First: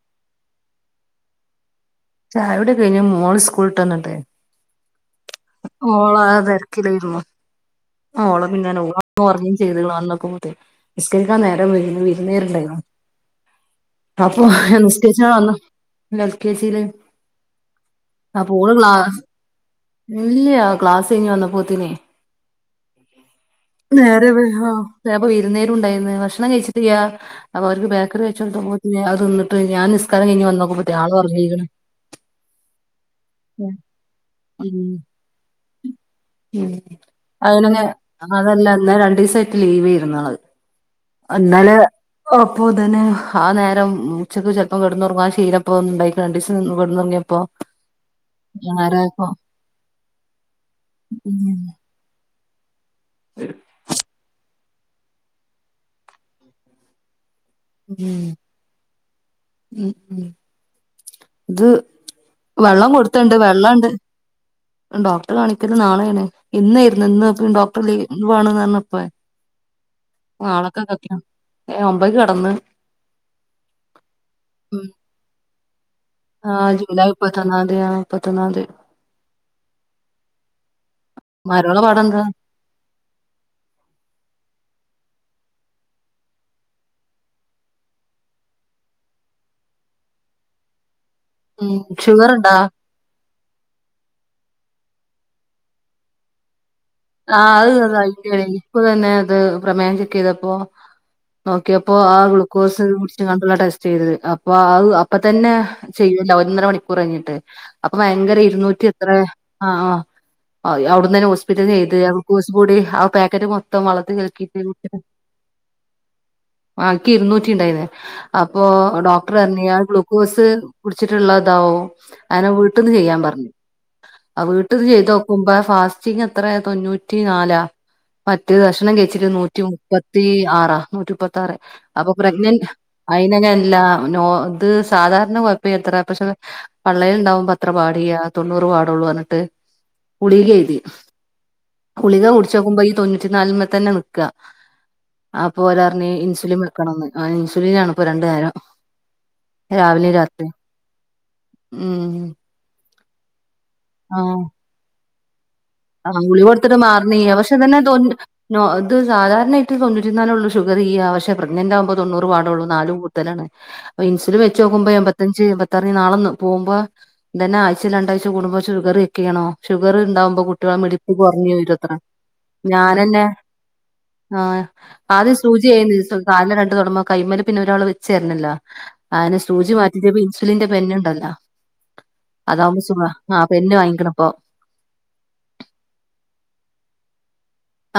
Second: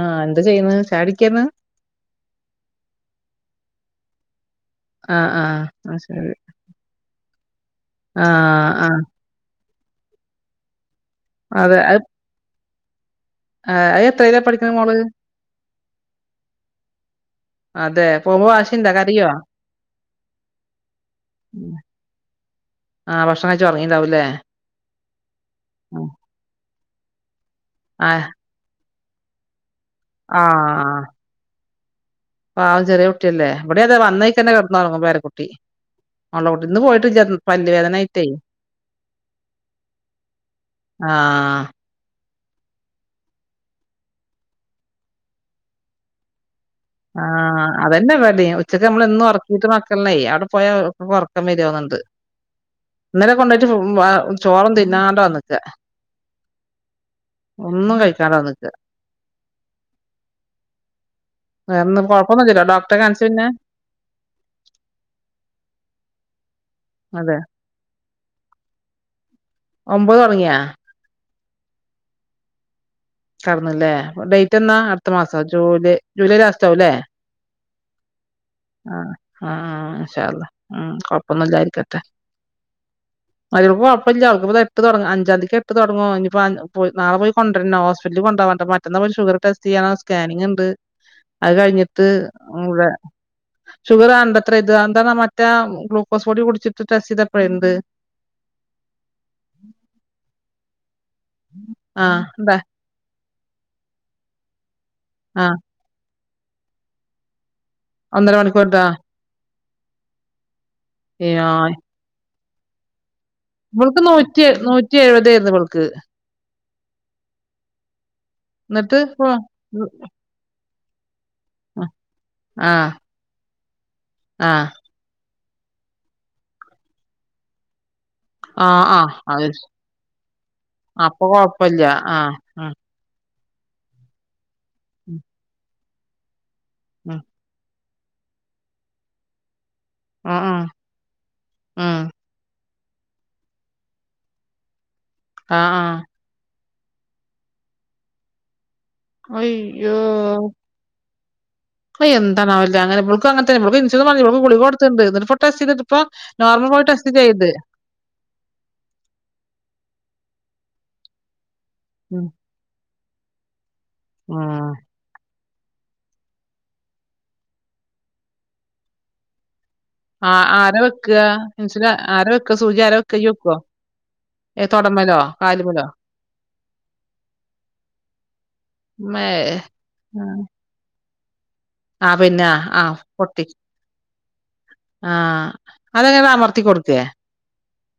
ആഹ, എന്താ, ചെയ്യന്ന്, ചാടിക്കന്ന് ചായോടിക്കെ, കഴിഞ്ഞു, മോള, സ്കൂളിട്ട്, വന്നട്ടെ ആഹ് ആഹ് ആഹ് ഓള, ശരി തിരക്കിലായിരുന്നു. ആ, ഓള ആഹ് പിന്നെ ആഹ് ഓഞ്ഞയും, ചെയ്തളാ എന്നൊക്കെ, പോ, നിസ്കരിക്കാൻ, നേരം, അതെ അത് വിരുന്നേരുണ്ടായി അത് എത്രയിലാ അപ്പൊ, പഠിക്കണ ഹ്ഹ, മോള് നിസ്കരിച്ചാൻ, വന്ന, എൽ, കെ, ജിയില അതെ, പ, പോമ്പോ, വാശിണ്ടോ, കരയോ. ഇല്ലയ, ക്ലാസ്, കഴഞ്ഞ്, വന്നപോത്തിനേ. ആഹ, ഭക്ഷണം, കഴിച്ചു, ഉറങ്ങീണ്ടാവൂല്ലേ. അ, പ്പൊ, ഇരുന്നേരും, ഉണ്ടായിന്ന്, ഭക്ഷണം, കഴിച്ചിട്ട്യാ, അപ്പൊ, അവർക്ക്, ബേക്കറി, ആഹ് കഴിച്ചോട്ടോ അതന്നിട്ട്, ഞൻ, നിസ്കാരം, ക ഇിഞ്, വന്നോക്ക്പ ആയാള്, ഒറങ്ങീക്ക്ന. പാവൻ, ചെറിയ, കുട്ടിയല്ലേ, ഇവിടെ, അതെ, വന്നേക്കന്നെ, ഉം കിടന്നുഒറങ്ങും, പേരകുട്ടി. ങ്ങളോട്ന്ന്, പോയിട്ടില്ല അയ്, പല്ല് വേദനായിട്ടേ അതല്ല, എന്ന, രണ്ട, ദിവസമായിട്ട്, ലീവ്, ഇരുന്നുള്ളത്, ആഹ് എന്നാല് അപ്പോ, തന്നെ, ആ, നേരം, ഉച്ചക്ക്, ചിലപ്പം, കിടന്നുറങ്ങാ, ആ ശീലപ്പ ഒന്നുണ്ടായിണ്ടി ആഹ്, അതന്നെ, ഇവടേം, നേരായപ്പോ ഒച്ചക്കമ്മളെന്നും, ഒരകീട്ട്, മക്കളേ, അവടെ പോയ, ഉം ഒരാൾക്ക ണ്ട്. ഇന്നലെ, കൊണ്ടോട്ട്, വ, ചോറും തിന്നാണ്ട, വന്നിക്ക. ഒന്നും, ഉം കഴിക്കാണ്ട, വന്നിക്ക. ഉം ഉം ഇത് വെള്ളം, കൊടുത്തണ്ട്, വെള്ളംണ്ട്, ഡോക്ടർ, കാണിക്കത്, നാളെയാണ്. ഇന്നായിരുന്നു, അതെ ഇന്ന്, ഡോക്ടർ, ലീ, വേണന്ന്, പറഞ്ഞപ്പോ. ഒമ്പത്, തുടങ്ങിയാ? ഒമ്പക്ക്, കിടന്ന്. കടന്നല്ലേ, ഡേറ്റ് എന്നാ, ഉം അടുത്ത, മാസം, ജൂലയ് ആഹ്, ജൂലൈ, മുപ്പത്തി ഒന്നാം, തീയതിയാ ആഹ്, ആ, ആഹ്, ആഷള്ള, ഉം, കൊ മരോളെ പ്പൊന്നില്ലാരിക്കട്ടെ, പാടെന്താ അൾക്ക്, കൊഴപ്പില്യ, അവക്ക്, ഇപ്പ ദേ, എട്ട്, തുടങ്ങ അഞ്ചാംതിയ്ക്ക് എട്ട് തൊടങ്ങോ ഇനിയിപ്പോ അഞ്ചന്തിക്ക്, എട്ട്, തൊടങ്ങും, പോയ്‌, നാള പോയ്, കൊണ്ടരണം, ഹോസ്പിറ്റലിൽ, കൊണ്ട്പോകാനായ്ട്ട്, മറ്റന്ന, മോല്, ഷുഗറ്, ടെസ്റ്റ് ചെയ്യാനോ സ്കാനിങ്, ണ്ട്, അത്, ഉം കഴിഞ്ഞിട്ട്, ഷുഗർണ്ടാ വ്ടെ ഷുഗറ്, അണ്ടത്ര, ഇത് അത് എന്താണ്, മറ്റേ, ഗ്ലൂക്കോസ്, പൊടി, കുടിച്ചിട്ട് ടെസ്റ്റ് ചെയ്തപ്പഴേ ആഹ്, ഇണ്ട് അത് [unintelligible] ഇപ്പൊ, തന്നെ, അത്, പ്രമേഹം, ചെക്ക്, ചെയ്തപ്പോ നോക്കി, അപ്പോ, ആ, ആഹ് എന്താ ഗ്ലൂക്കോസ്, കുടിച്ച്, എങ്ങാണ്ടുള്ള, ടെസ്റ്റ്, ചെയ്തത്, അപ്പൊ, ആഹ് അ അപ്പൊ, തന്നെ, ആഹ് ചെയ്യല്ലോ, ഒന്നര, മണിക്കൂർ, കഴിഞ്ഞിട്ട്, അപ്പൊ, ഒന്നര ഭയങ്കര, മണിക്കൂർട്ടാ ഇരുന്നൂറ്റി, എത്രയോ ആഹ്, ആഹ്, അവിട്ന്നന്നെ, ഏഹ് ഹോസ്പിറ്റലിന്ന്, ചെയ്ത്, അപ്പ, കുച്ചു കൂടി ആ പാക് ഇക്കര്, മൊത്തം, ഇവൾക്ക് വള്ളത്തി, നൂറ്റി കൽക്കിട്ട്, കു നൂറ്റി [unintelligible] എഴുപതായിരുന്നു ഇവൾക്ക് ബാക്കി, ഇരുന്നൂറ്റി, ഇണ്ടായിന്ന്, അപ്പോ, എന്നിട്ട് ഡോക്ടർ, അറഞ്, ആ, ഗ്ലൂക്കോസ്, കുടിച്ചി ഉള്ളതാവും അങ്ങനെ ആഹ് വീട്ടിന്ന് ചെയ്യാൻ പറഞ്ഞ ആഹ് വീട്ടന്ന് ചെയ്തോ മുമ്പ ഫാസ്റ്റിങ്ങ് എത്രയ തൊണ്ണൂറ്റി നാലാ മറ്റ് ആഹ് ഭക്ഷണം ആഹ് കഴിച്ചിട്ട് അത് നൂറ്റി മുപ്പത്തി ആറാ നൂറ്റി അപ്പൊ മുപ്പത്തി ആറ് കൊഴപ്പല്ല അപ്പൊ ആഹ് പ്രഗ്നന്റ് ആഹ് അയിന്നെല്ല നോ ഇത് ഉം സാധാരണ കൊഴപ്പില്ലത്ര പക്ഷെ പള്ളയിൽ ഉം ഉണ്ടാവുമ്പോ അത്ര ട്ട പാടിയ തൊണ്ണുറ് പാടുള്ളു എന്ന് എന്നിട്ട് ആഹ് ഗുളിക ആഹ് എയ്തി ഉം ഗുളിക കുടിച്ചു നോക്കുമ്പ ഈ തൊണൂറ്റി നാല്മ്മെ തന്നെ നിക്ക്കാ അപ്പൊ ആഹ് അവര് ആഹ് പറഞ് ഇൻസുലിമ് വെക്കണം ക്കണന്ന് ആ ഇൻസുലീനാണിപ്പൊ രണ്ടു നേരം അയ്യോ രാവിലെയും രാത്രിയും അ ഉം എന്താണാവില്ലേ അങ്ങനെ ഇവൾക്കും അങ്ങന തന്നെ ഇവൾക്കും ഇൻസുലിൻ പറഞ് ആഹ് ഇവൾക്കും ഗുളിക കൊടുത്തിട്ട്ണ്ട് ഇത് ആഹ് ഗുളി കൊടുത്തിട്ട് മാറ്ന്നില്ല ചെയ്ത് പക്ഷെതന്നെ തൊണ്ണു ആഹ് അത് സാധാരണായിട്ട് തൊണ്ണുറ്റിന്നാലോള്ളൂ ഷ് ഷുഗറിയാ പക്ഷെ പ്രെഗ്നന്റ് ആകുമ്പോ ഉം തൊണ്ണൂറ് പാടുള്ളൂ നാല് കൂടുത്തലാണ് ഇൻസുലിൻ വെച്ച് ഉം നോക്കുമ്പോ എമ്പത്തഞ്ച് എമ്പത് ത്തറഞ് നാളെന്ന് പോകുമ്പാ ദന്നെ ആഴ്ച രണ്ടാഴ്ച കൂടുമ്പോ ഷുഗറ് ചെക്ക്ചെയ്യണോ ഷുഗറ്ണ്ടാവുമ്പോ ആഹ് കുട്ട് ട്ടിട ആരാ വെക്ക മിടിപ്പ് കുറഞ് ഇൻസുലിൻ വരുവത്രെ ആരാ വെക്ക സൂചി ആരാ വെക്ക ഞാനെന്നെ ഇയ്യ് വെക്കോ ആഹ് ഏഹ് തൊടമ്മലോ ആദ്യം സൂചി കാലുമ്മലോ ആയിരുന്നു ദിവസം കാല്ലെ രണ്ടു തൊടമ്മേ കൈയ്മല് പിന്നെ ഒരാള് വെച്ചേരണല്ലോ ഇമ്മേ അങ്ങനെ സൂചി മാറ്റിട്ട് ഇപ്പം ഇൻസുലിന്റെ പെന്നുണ്ടല്ലോ ആഹ് പിന്ന ആഹ് പൊട്ടി ആഹ് പെന്ന് വാങ്ങിക്കണിപ്പോ ആഹ് അതെങ്ങനെ അമർത്തി കൊടുക്കേ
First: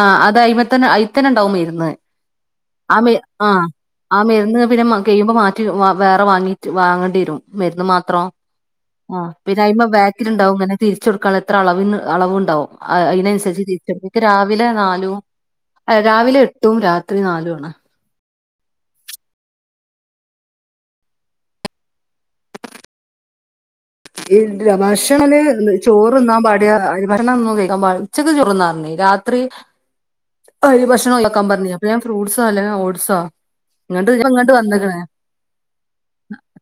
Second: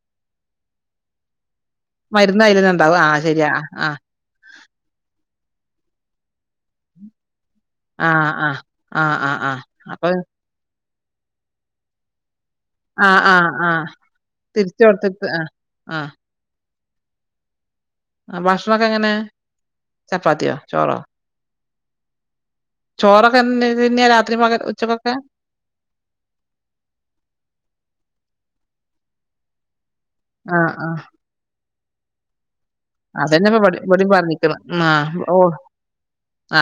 ആഹ് അത് അയ്മതന്നെ അയിത്തന്നെ ഉണ്ടാവും മരി ന്ന് മരുന്ന് അയിലെന്നെ ഇണ്ടാവും ആമര് ശരിയാ ആഹ് ആ മരുന്ന് പിന്നെ കഴിയുമ്പോ മാറ്റ് റ്റ് വ വേറെ വാങ്ങിട്ട് വാങ്ങേണ്ടി വരും മരുന്ന് മാത്രം ആഹ് പിന്നെ അയിമ ബാക്കിലുഉണ്ടാവും ഇങ്ങനെ തിരിച്ചൊടുക്കാൻ എത്ര അളവി അളവുണ്ടാവും ആ, ആ, അതിനനുസരിച്ച് ആ. തിരിച്ചെടുക്ക രാവിലെ തിരിച്ച് നാലും കൊടുത്തിട്ട് ആ. ആ. രാവിലെ എട്ടും രാത്രി നാലു ആണ് ആഹ് ഭക്ഷണൊക്കെ എങ്ങനെ ചപ്പാത്തിയോ ചോറോ ചോറൊക്കന്നെ ഈ ഭക്ഷണല് ചോറ്ന്നാ പാടിയ ഭക്ഷണോന്നും കഴിക്കാൻ പാടില്ല ഉച്ചക്ക് ചോറ്ന്നാപറഞ് രാത്രി ആ, അരി ആ. ഭക്ഷണം ഒഴിവാക്കാൻ പറഞ് അപ്പൊ ഞാൻ ഫ്രൂട്ട്സ് നല്ല ഓഡ്സോ അതന്നെപ്പ ഇവടെ ഇവടിം ഇങ്ങട്ട് ഇങ്ങോട്ട് പറഞ്ഞിക്ക്ണ്. ആ. വന്നെക്കണ് ഓ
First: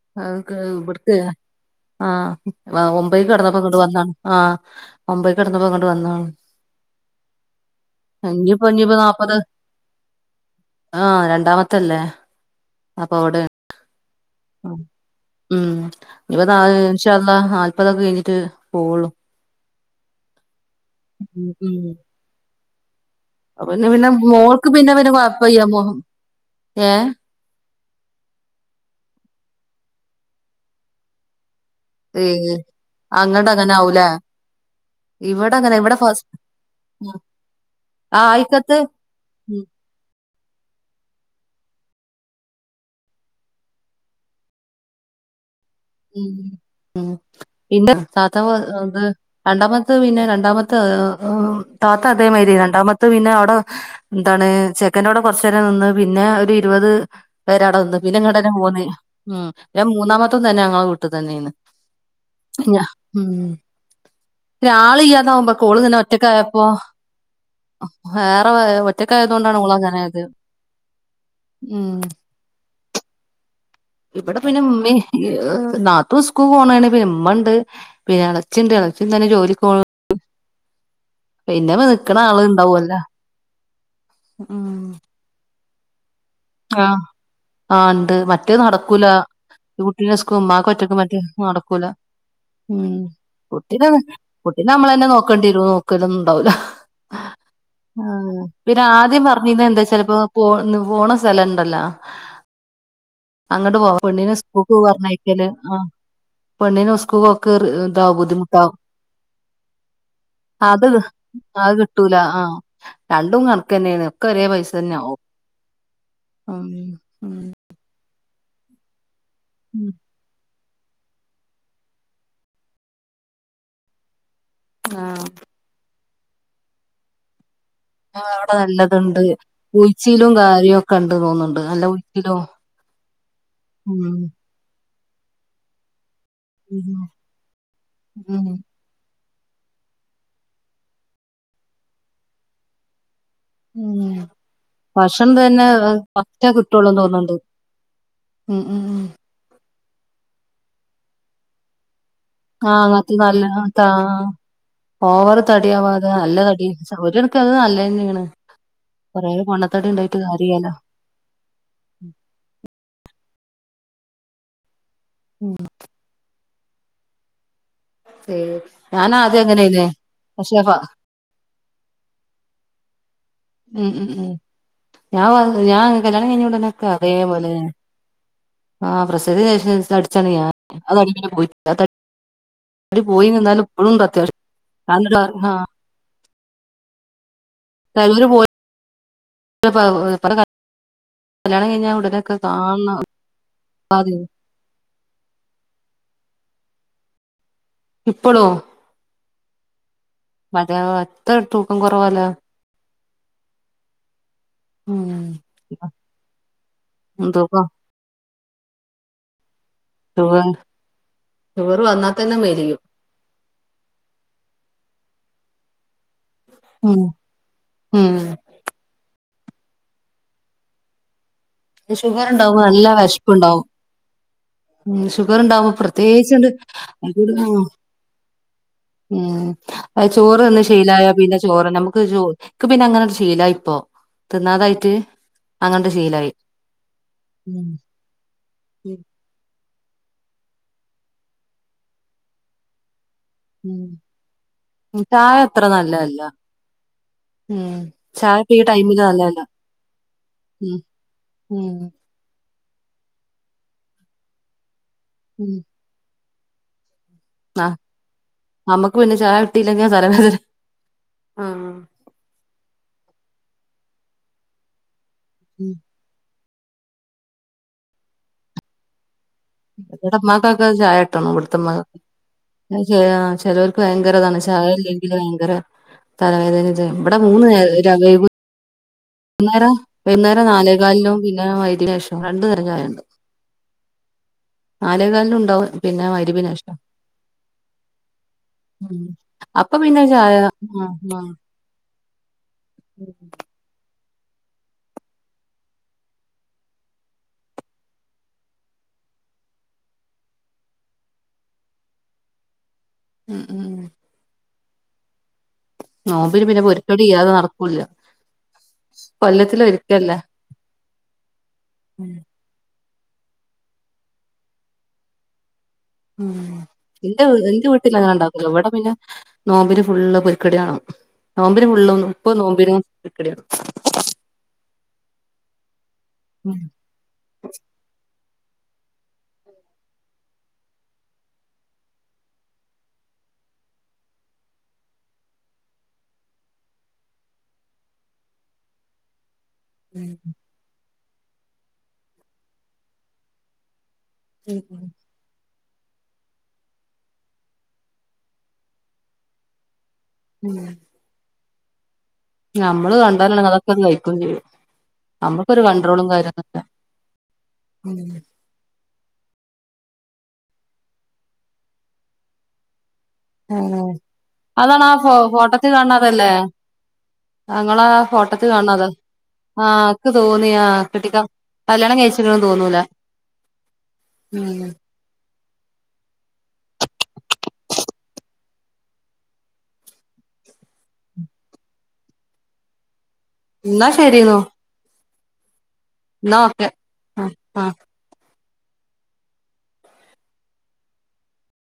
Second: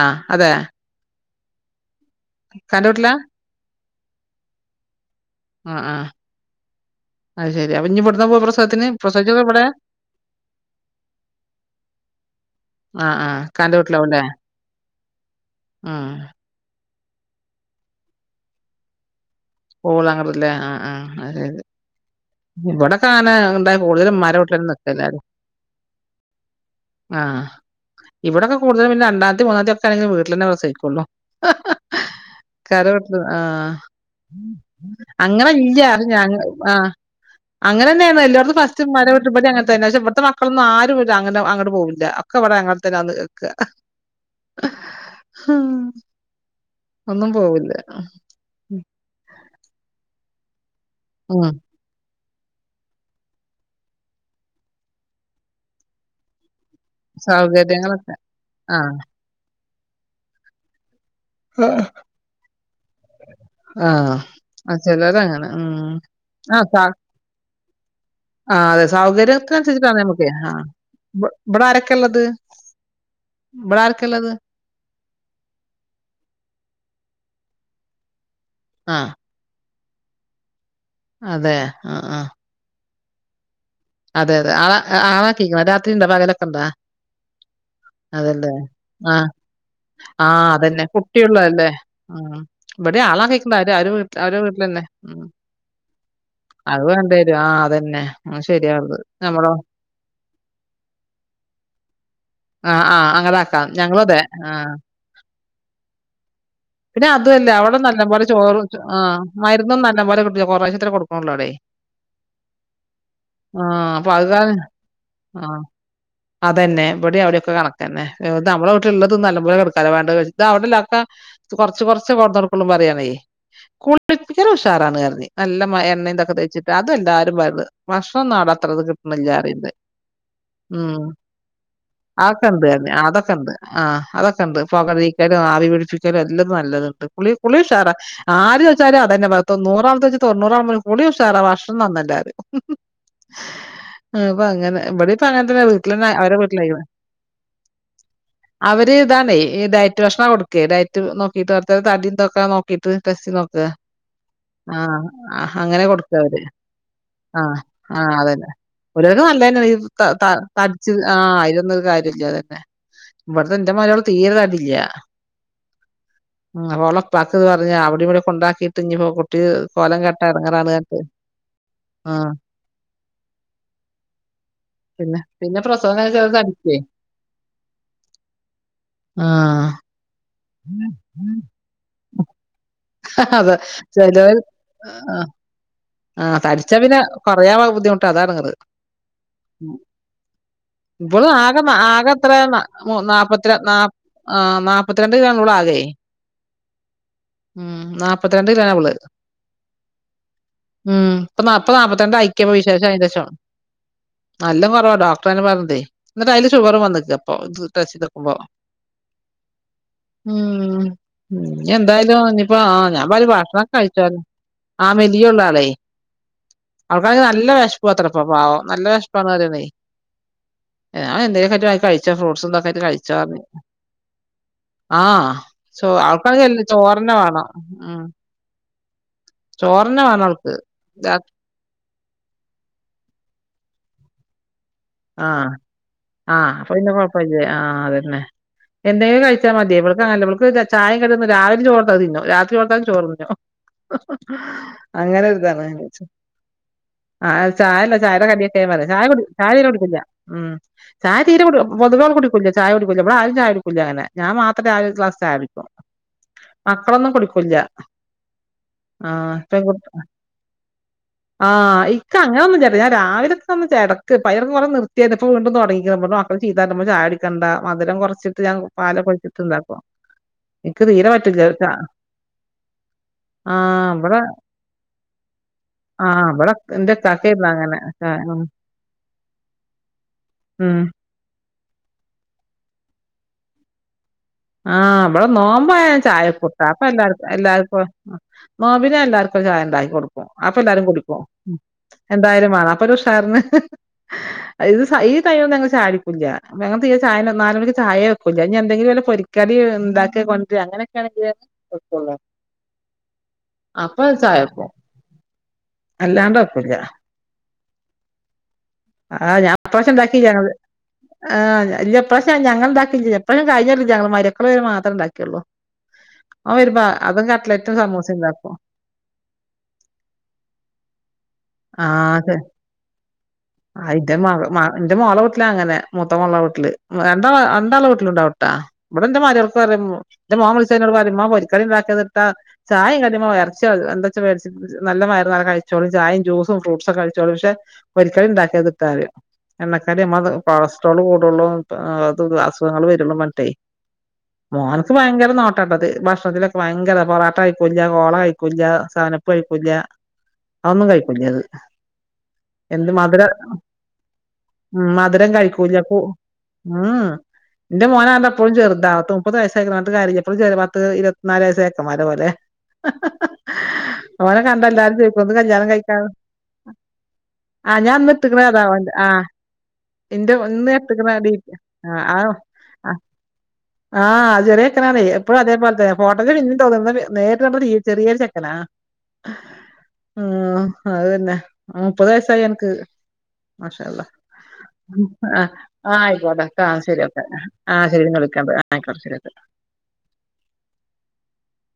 ആ. അതെ? അതക്ക ഇവിടുത്തലെ ഇക്കാന്റെ ആഹ് വീട്ടിലാ? ഒമ്പൈ കിടന്നപ്പങ്ങോട്ട് വന്നാണ് ആ ഒമ്പൈ ആ, കിടന്നപ്പങ്ങോട്ട് ആ. വന്നാണ് അത് ശരി അപ്പ ഇഞ്ഞി ഇവിട്ന്ന പോവ ഇഞ്ഞിപ്പോ പ്രസവത്തിന് ഇഞ്ഞിപ്പോ നാപ്പത് പ്രസവിച്ചത് ഇവിടെയ ആഹ് രണ്ടാമത്തല്ലേ ആ, അപ്പൊ ആ. ഇവിടെയാ ഇക്കാന്റെ വീട്ടിലാവുംല്ലേ? ഉം ഇവത ൻഷള്ളാ നാല്പതൊക്കെ കഴിഞ്ഞിട്ട് പോകുള്ളൂ പോകൊളങ്ങോട്ടല്ലേ ആഹ് ഉം ഇവിടെക്കൊന ഇണ്ടായ പിന്നെ കൂടുതൽ പിന്നെ ഇമ്മാരെ വീട്ടിൽ ആണ് മോൾക്ക് പിന്നെ പിന്നെ നിൽക്കൽ കൊഴപ്പല്ല മോ ഏ ആ ഇവിടെയൊക്കെ കൂടുതലും പിന്ന രണ്ടാമത്തി മൂന്നാത്തി ഒക്കെ ആണങ്ക വീട്ടിൽ തന്നെ ക്കൊള്ളും ഏ കരവട്ട അങ്ങട്ട് ആഹ അങ്ങനെ ആവൂലേ അങ്ങനെ ഇവിടെ ഇവിടെ ഇല്ലറ് ഞ ഫസ് ആഹ അങ്ങനെ ആ തന്നെയന്ന എല്ലാവടും ആയിക്കത്ത് ഫസ്റ്റ് മ്മന്റോടി അങ്ങന ഉം തന്നെ ഇവിടെ അത്ത മക്കളൊന്നും ആരും അങ്ങനെ അങ്ങട്ട് പോവില്ല ഒക്കെ അവിടെ അങ്ങനെ തന്നെന്ന് കേക്കുക മ്മ്..... ഉ ഉ ഒന്നും പോവില്ല പിന്നെ സാത്തത് രണ്ടാമത്തെ പിന്നെ രണ്ടാമത്തെ അ ഉം താത അതരി രണ്ടാമ പിന്നെ അവിടെ എന്താണ് ചെക്കൻട്ടോടെ കൊറച്ച നേരം നിന്ന് പിന്നെ ഒരു ഇരുപത് പേരടന്ന് സൗകര്യങ്ങളൊക്കെ പിന്നെ ഇങ്ങട്ടന്ന ആ മൂന്ന് ഉ ഞാൻ മൂന്നാമത്തും തന്നെ ഞെ വിട്ട തന്നെയന്ന് ആ ആ ഒരാളെ ചിലരങ്ങനെ ഇല്ലാതാവുമ്പോ ഉം കോള നിന്നെ ഒറ്റക്ക ആ ആയപ്പോ സ ആ അതെ ഓള് സൗകര്യക്കെൻസച്ചിട്ടാണ് അങ്ങനായത് ഞമക്കെ ആ ഇ ഉം ഇബ്ടാരൊക്കെള്ളത് ഇവിടെ പിന്നെ ഉമ്മേ യ് നാത്തു ഉസ്കൂ പോണാണ് പിന്ന്മ്മണ്ട് പിന്നെ ആ [unintelligible] അതെ പിന്നെ ആ മെനിൽക്കണ ആ ആള് ഇണ്ടാവല്ല അതെ അതെ ആളാ ആളാക്കിക്ക്ണ രാത്രിണ്ട [unintelligible] ആ ആ ണ്ട് മറ്റേ നടക്കൂല ആ ആ കുട്ടീനെസ്കു അതന്നെ. മ്മാക്കൊറ്റക്ക് പറ്റു കുട്ടിയുള്ളതല്ലേ. നടക്കൂല ഉം. ഇവിടെ ആളെ കേക്കണ്ട അവര് അവരെ വീട്ടില് [unintelligible] അവരെ നെ വീട്ടിലന്നെ. അമ്മളന്നെ ഉം. നോക്കണ്ടിരു നോക്കലൊന്നുണ്ടാവൂല അത് വേണ്ടി വരും. ആ അതന്നെ. ആഹ അത് പിന്നെ ശരിയാണത്. ആദ്യം നമ്മളോ പറഞ്ഞീന്നെന്താച്ചലപ്പോ പോ പോണ സ്ഥലണ്ടല്ലോ അങ്ങതാക്കാം ഞങ്ങളുതെ ആ പറഞ്ഞയക്കല് ആ പെണ്ണിനും പിന്നെ അതുവല്ല ഉസ്കൂക്കൊക്കെ അവിടെ ഇതാവും നല്ലപോലെ ചോറ് ബുദ്ധിമുട്ടാവും ആ മരുന്നും നല്ലപോലെ കിട്ടു അത് കൊറേപ്രാവശ്യത്ത കൊടുക്കണള്ളൂ അടെേ അത് കിട്ടൂല ആ രണ്ടും ആ കണക്കന്നെയാണ് അപ്പൊ അത് ഒക്കെ ഒരേ കാരണം പൈസ തന്നെയ ആക്കും ആ അതെന്നെ ഇവിടെയവിടെയൊക്കെ ഉം കണക്കന്നെ നമ്മള് വീട്ടില്ള്ളത് നല്ലപോല കടക്കാല്ലാ വേണ്ടെ ഇതവിടെല്ലാതാ കൊറച്ച് കൊറച്ച് ആഹ് [unintelligible] [unintelligible] തേച്ച്ട്ട് അതുവെല്ലാരും [unintelligible] ഭക്ഷണം നാട അവിടെ അത്രത് നല്ലതുണ്ട് കിട്ട്ണില്ലാറേണ്ട് ഉഴിച്ചിലും കാര്യൊക്കെ ഉം ഉണ്ട് തോന്നുന്നുണ്ട് നല്ല ഉഴിച്ചിലും ആക്കെന്ത് അതൊക്കെണ്ട് ആ ഉം അതൊക്കെണ്ട് [unintelligible] ലും ആവി പിടിപ്പിക്കലും എല്ലാത് ഉം നല്ലത്ണ്ട് കുളി കുളി ഉഷാറാ ഉം ആര് ചോയ്ച്ചാലും അതന്നെ വെച്ച് തൊണ്ണൂറാമു കൂളിഷാറ ഭക്ഷണം നന്നല്ലാറയു ഉം പ്പങ്ങനെ ഇവിടെ ഇപ്പങ്ങനെ തന്നെ വീട്ടിൽന്നെ അവരെ പറ്റ വീട്ടിലായുവ കിട്ടുള്ളൂന്ന് തോന്നുന്നുണ്ട് ഉം ഉം അവര് ഉം ഇതാണേ ഈ ഡയറ്റ് ഭക്ഷണാ കൊടുക്കെ ഡയറ്റ് നോക്കിട്ട് [unintelligible] ക്ക ആഹ് നോക്കീട്ട് അങ്ങനത്തെ ടെസി നല്ല നോക്ക് ത ആ ഓവർ ആ അങ്ങനെ തടിയാവാതെ നല്ല കൊടുക്കാവര് തടി ഒരെണക്ക് ആ അത് ആ നല്ലതന്നെയാണ് അതന്നെ ഒരുവക കൊറേ നല്ലന്നെ പൊണ്ണത്തടി ത ഉണ്ടായിട്ട് ത കാര്യല്ല തച്ച് ആ അയിലൊന്നൊരു കാര്യല്ല അതന്നെ ഇവിടുത്തെ ന്റെ മരോള് തീരതടീല്ല്യ വഹ [unintelligible] അവിടിവിടെ കൊണ്ടാക്കിട്ട് ഇനിപ്പോ ഞാൻ കുട്ടി ആദ്യം അങ്ങനെയായിരുന്നേ കോലം കേട്ടാ പക്ഷെ ഇറങ്ങാ [inaudible] ആ ഉം ഉം ഉം ഞാൻ പിന്നെ ഞാൻ പ്രസവം കഴിഞ്ഞ കല്യാണം ചെലത് തടിക്കുവേ [unintelligible] അതേപോലെ ആ ആഹ് [unintelligible] അടിച്ചാണ് ഞാൻ [unintelligible] അടി പോയി അതെ നിന്നാലും ഇപ്പോഴുംണ്ടത്യാശം [unintelligible] ആ തടിച്ച പിന്നെ കൊറയാവാ ബുദ്ധിമുട്ട് തരൂര് പോയി അതാണ്ങ്ങത് [unintelligible] ഇപ്പോളു ആകെ കല്യാണം കഴിഞ്ഞാൽ ആകെത്ര ഉടനൊക്കെ കാണണം നാല്പ്പത്തിര നാ നാ നാപ്പത്തിരണ്ട് കിലോണ് വ്ളാകെ ഉം ഇപ്പളോ നാപ്പത്തിരണ്ട് കിലാണിവള് മറ്റേ ഉം എത്ര പ്പൊ തൂക്കം നാല്പ്പനാല്പത്തിണ്ട കുറവല്ലേ ആയിക്ക പ്പ വിശേഷയ്ന്ഷം നല്ലാം കുറവാ ഉം ഡോക്ടറന്ന പറഞ്ഞിതേ എന്നിട്ടയ്ല് ഷുഗർ വന്നിക്കപ്പൊ ഇത് തൂക്കം ടെസ്റ്റ് എയ്തക്കുമ്പോ ഷുഗർ ഉം - നി ഷുഗർ വന്നാൽ എന്തായാലും തന്നെ നീപ്പോ ആ മെലിയും ഞാ പറയും ഭക്ഷണൊക്ക കഴിചോൻ ആ യൊള്ളു ആളെ ഉം ആൾകാണങ്കി നല്ല വെശപ്പുവത്രെ ഉം പ്പോ പാവം. [unintelligible] കഴിച്ച ഷുഗർ ഫ്രൂട്ടസ് ഉണ്ടാവുമ്പോ തെക്കെയ്ട്ട് നല്ല കഴിച്ചാറഞ്ഞ് വിശപ്പുണ്ടാവും ആ ഉം ഷുഗർ ഉണ്ടാവുമ്പോ ചോ പ്രത്യേകിച്ചുണ്ട് ആൾക്കാണങ്കിചോറന്നെ വാണം ആ ഉം ഉം ചോറന്നെ [inaudible] വേണം ചോറ് അവൾക്ക് തിന്ന് ശീലായ രാത് പിന്നെ ചോറന്നെ അമുക്ക് ക്ക് പിന്നങ്ങനൊര് ശീലായിപ്പോ തിന്നാ [unintelligible] യ്ട്ട്അങ്ങണ്ട് ശീലാ- പിന്ന കൊഴപ്പില്ലേ ആ അതന്നെ എന്തെയു കഴിച്ചാ മതി [unintelligible] ചായ കടിന്ന്‌ രാവില ചോറ് ന്നും രാത്രി [unintelligible] [unintelligible] അങ്ങനെ ചായ ഒരു അത്ര [unintelligible] നല്ലതല്ല ആ ഉം ചായല്ല ചായ ഇപ്പ ഈ ടൈമില് നല്ലതല്ല [unintelligible] ഉം ചായ തീരെ ഉം കുടിപൊതുവെ [inaudible] ഒര് ക്ലാസ് ചായ [unintelligible] ഉം അം [unintelligible] കുടിക്കൂല്ല ആഹ് നമ്മക്ക് ആ പിന്നെ ചായ കിട്ടിയില്ലെങ്കി [unintelligible] തലവേദന ആ ആഹ് ഇക്കങ്ങനൊന്നുല്യട്ട ഞാൻ രാവിലെ - [unintelligible] നിർത്തിയത ഇപ്പൊ [unintelligible] ഉം തുടങ്ങി [unintelligible] [unintelligible] ഉമ്മ ചായ കുടിക്കണ്ടമധുരം കൊറച്ചിട്ട് ഞാൻ പാലൊക്കെ ഒഴി [unintelligible] [unintelligible] ചായിട്ടണോ പറ്റില്ല [unintelligible] [unintelligible] ആ ചെലോർക്ക് ഇവിടെ ഭയങ്കരതാണ് ചായല്ല്യങ്കിലും ഭയങ്കര [unintelligible] ആ ഇവിടെ തലവേദന എന്റെ ഇക്കാക്കേര്ന്നു അങ്ങനെ ആ [unintelligible] [unintelligible] വൈന്നേരം ഉം നാലേകാലിനും പിന്നെ [unintelligible] വൈ [unintelligible] രണ്ടു നേരം [unintelligible] ആ മ്മള് നാലേകാലിനുണ്ടാവും നോമ്പോയ [unintelligible] പിന്നെ മഗ്‌രിബിന് ശേഷം ഉം അപ്പൊ ഇണ്ടാക്കി പിന്നെ കൊടുക്കും ചായ അപ്പൊ ഇല്ലാരും ആഹ് കുടിക്കും ആഹ് എന്തായാലും മാണം അപ്പൊ ഒരുഷാറിന്. [unintelligible] [unintelligible] [unintelligible] ഈ ടൈം ഞങ്ങള് ചായുടിക്കുല്യ [unintelligible] നാല് മണിക്ക് ചായയെ [unintelligible] വല്ല പൊരി കറി ഉണ്ടാക്കി കൊണ്ട് ര് അങ്ങനെയൊക്കെയാണെങ്കി [unintelligible] ഉം ഉം അപ്പ ചായ [unintelligible] അല്ലാണ്ട് നോമ്പിന് പിന്നെ പൊരിക്കടിയ്യതെ നടക്കൂല്ല. ആഹാ ഞാൻ കൊല്ലത്തില് ഇപ്രാവശ്യം ഒരിക്കല്ലേ ഇണ്ടാക്കില [unintelligible] ഇപ്രാവശ്യ ഞങ്ങ [unintelligible] ഇല്യ ഇപ്പഴും കഴിഞ്ഞട്ടില്ല ഞങ്ങള് [unintelligible] മാത്രണ്ടാക്കിയുള്ളൂ ഉം ന്റെ ന്റെ വീട്ടില് സമൂസയും ഞാഉണ്ടാക്കൂല്ല ഉണ്ടാക്കും ഇവിടെ പിന്നെ നോമ്പിന് ഫുള്ള് പൊരിക്കടി വേണം [unintelligible] ഫുള്ളും മുപ്പത് നോമ്പിനും [unintelligible] മോള വീട്ടിലാ അങ്ങനെ മൂത്ത മോള ഉം വീട്ടില് ര രണ്ടാളെ വീട്ടിലുണ്ടാവട്ടെ [unintelligible] ൻ്റെമോ വിളിച്ചുകയിഞ്ഞ ന്നോട് പറയെം ഇമ്മാ പൊരിക്കാടിണ്ടാക്ക് [unintelligible] [unintelligible] എന്താച്ച മേടിച്ച് വയറ് [unintelligible] കഴിച്ചോളി ചായേം ജ്യൂസും ഫ്രൂട്സൊക്കെ [unintelligible] [unintelligible] [unintelligible] എണ്ണ കടി [unintelligible] [unintelligible] അസുഖങ്ങള് വരുന്നുപർനിട്ടേ [unintelligible] [unintelligible] ഭക്ഷണത്തിലൊക്കെ വയങ്കര പൊറാട്ട കഴിക്കൂല്യ കോള കഴിക്കൂല്യ സെവനപ്പ് കഴിക്കൂല്യ ഉം അതൊന്നും കഴിക്കുല്യ അത് എന്ത് നമ്മള് മധുര [unintelligible] അതൊക്കെ [unintelligible] കഴിക്കുചെയ്യും. ഉം മധുരം കഴിക്കൂല്യ [unintelligible] ഉം എന്റെ മോന എപ്പോളുംചെർതാ പത് മുപ്പത് വയസയി ഒരു കാര്യവും ഇല്ല ഇപ്പോഴും ചെ പത്ത് ഇരുപത്തിനാല് വയസായ ചെക്കന്മാരെ പോലെ ഹ ഹ ഓനെ കണ്ട അതാണ് ആ എല്ലാരും ഫോ ചോദിക്കുന്നുന്ന് കല്യാണം ഫോട്ടത്തിൽ കഴിക്ക കാണുന്നതല്ലേ ആഹ് ഇങ്ങളാ ഞാൻന്ന എട്ടക്കണ ഫോട്ടത്തിൽ കാണുന്നത് അതാവൻ്റെ ആഹ് ആഹ് ഇക്ക് എന്റെ തോന്നി ഇന്ന് ആഹ് എത്തിക്കുന്നീ കെട്ടിക്കാൻ കല്യാണം ആഹ് ആഹ് കഴിച്ചിക്കണന്ന് തോന്നൂല ആഹ് ആഹ് ഉം ചെറിയ ചെക്കൻ അന്നേ ഇപ്പോഴും അതേപോലത്തെ ഫോട്ട പിന്നീ തോന്നുന്ന നേരിട്ട ചെറിയൊരു ചെക്കനാ ആഹ അതന്നെ ആഹ് മുപ്പത് വയസ്സായി എനിക്ക് എന്നാ മാഷാഅല്ലാഹ്. ശരിന്നോ ആഹ എന്നാ ആയിക്കോട്ടക്ക ഓക്കെ ആ ശരിയക്കെ ആഹ് ആഹ് ആഹ ശരി വിളിക്കണ്ട്. ആക്ക ശരി.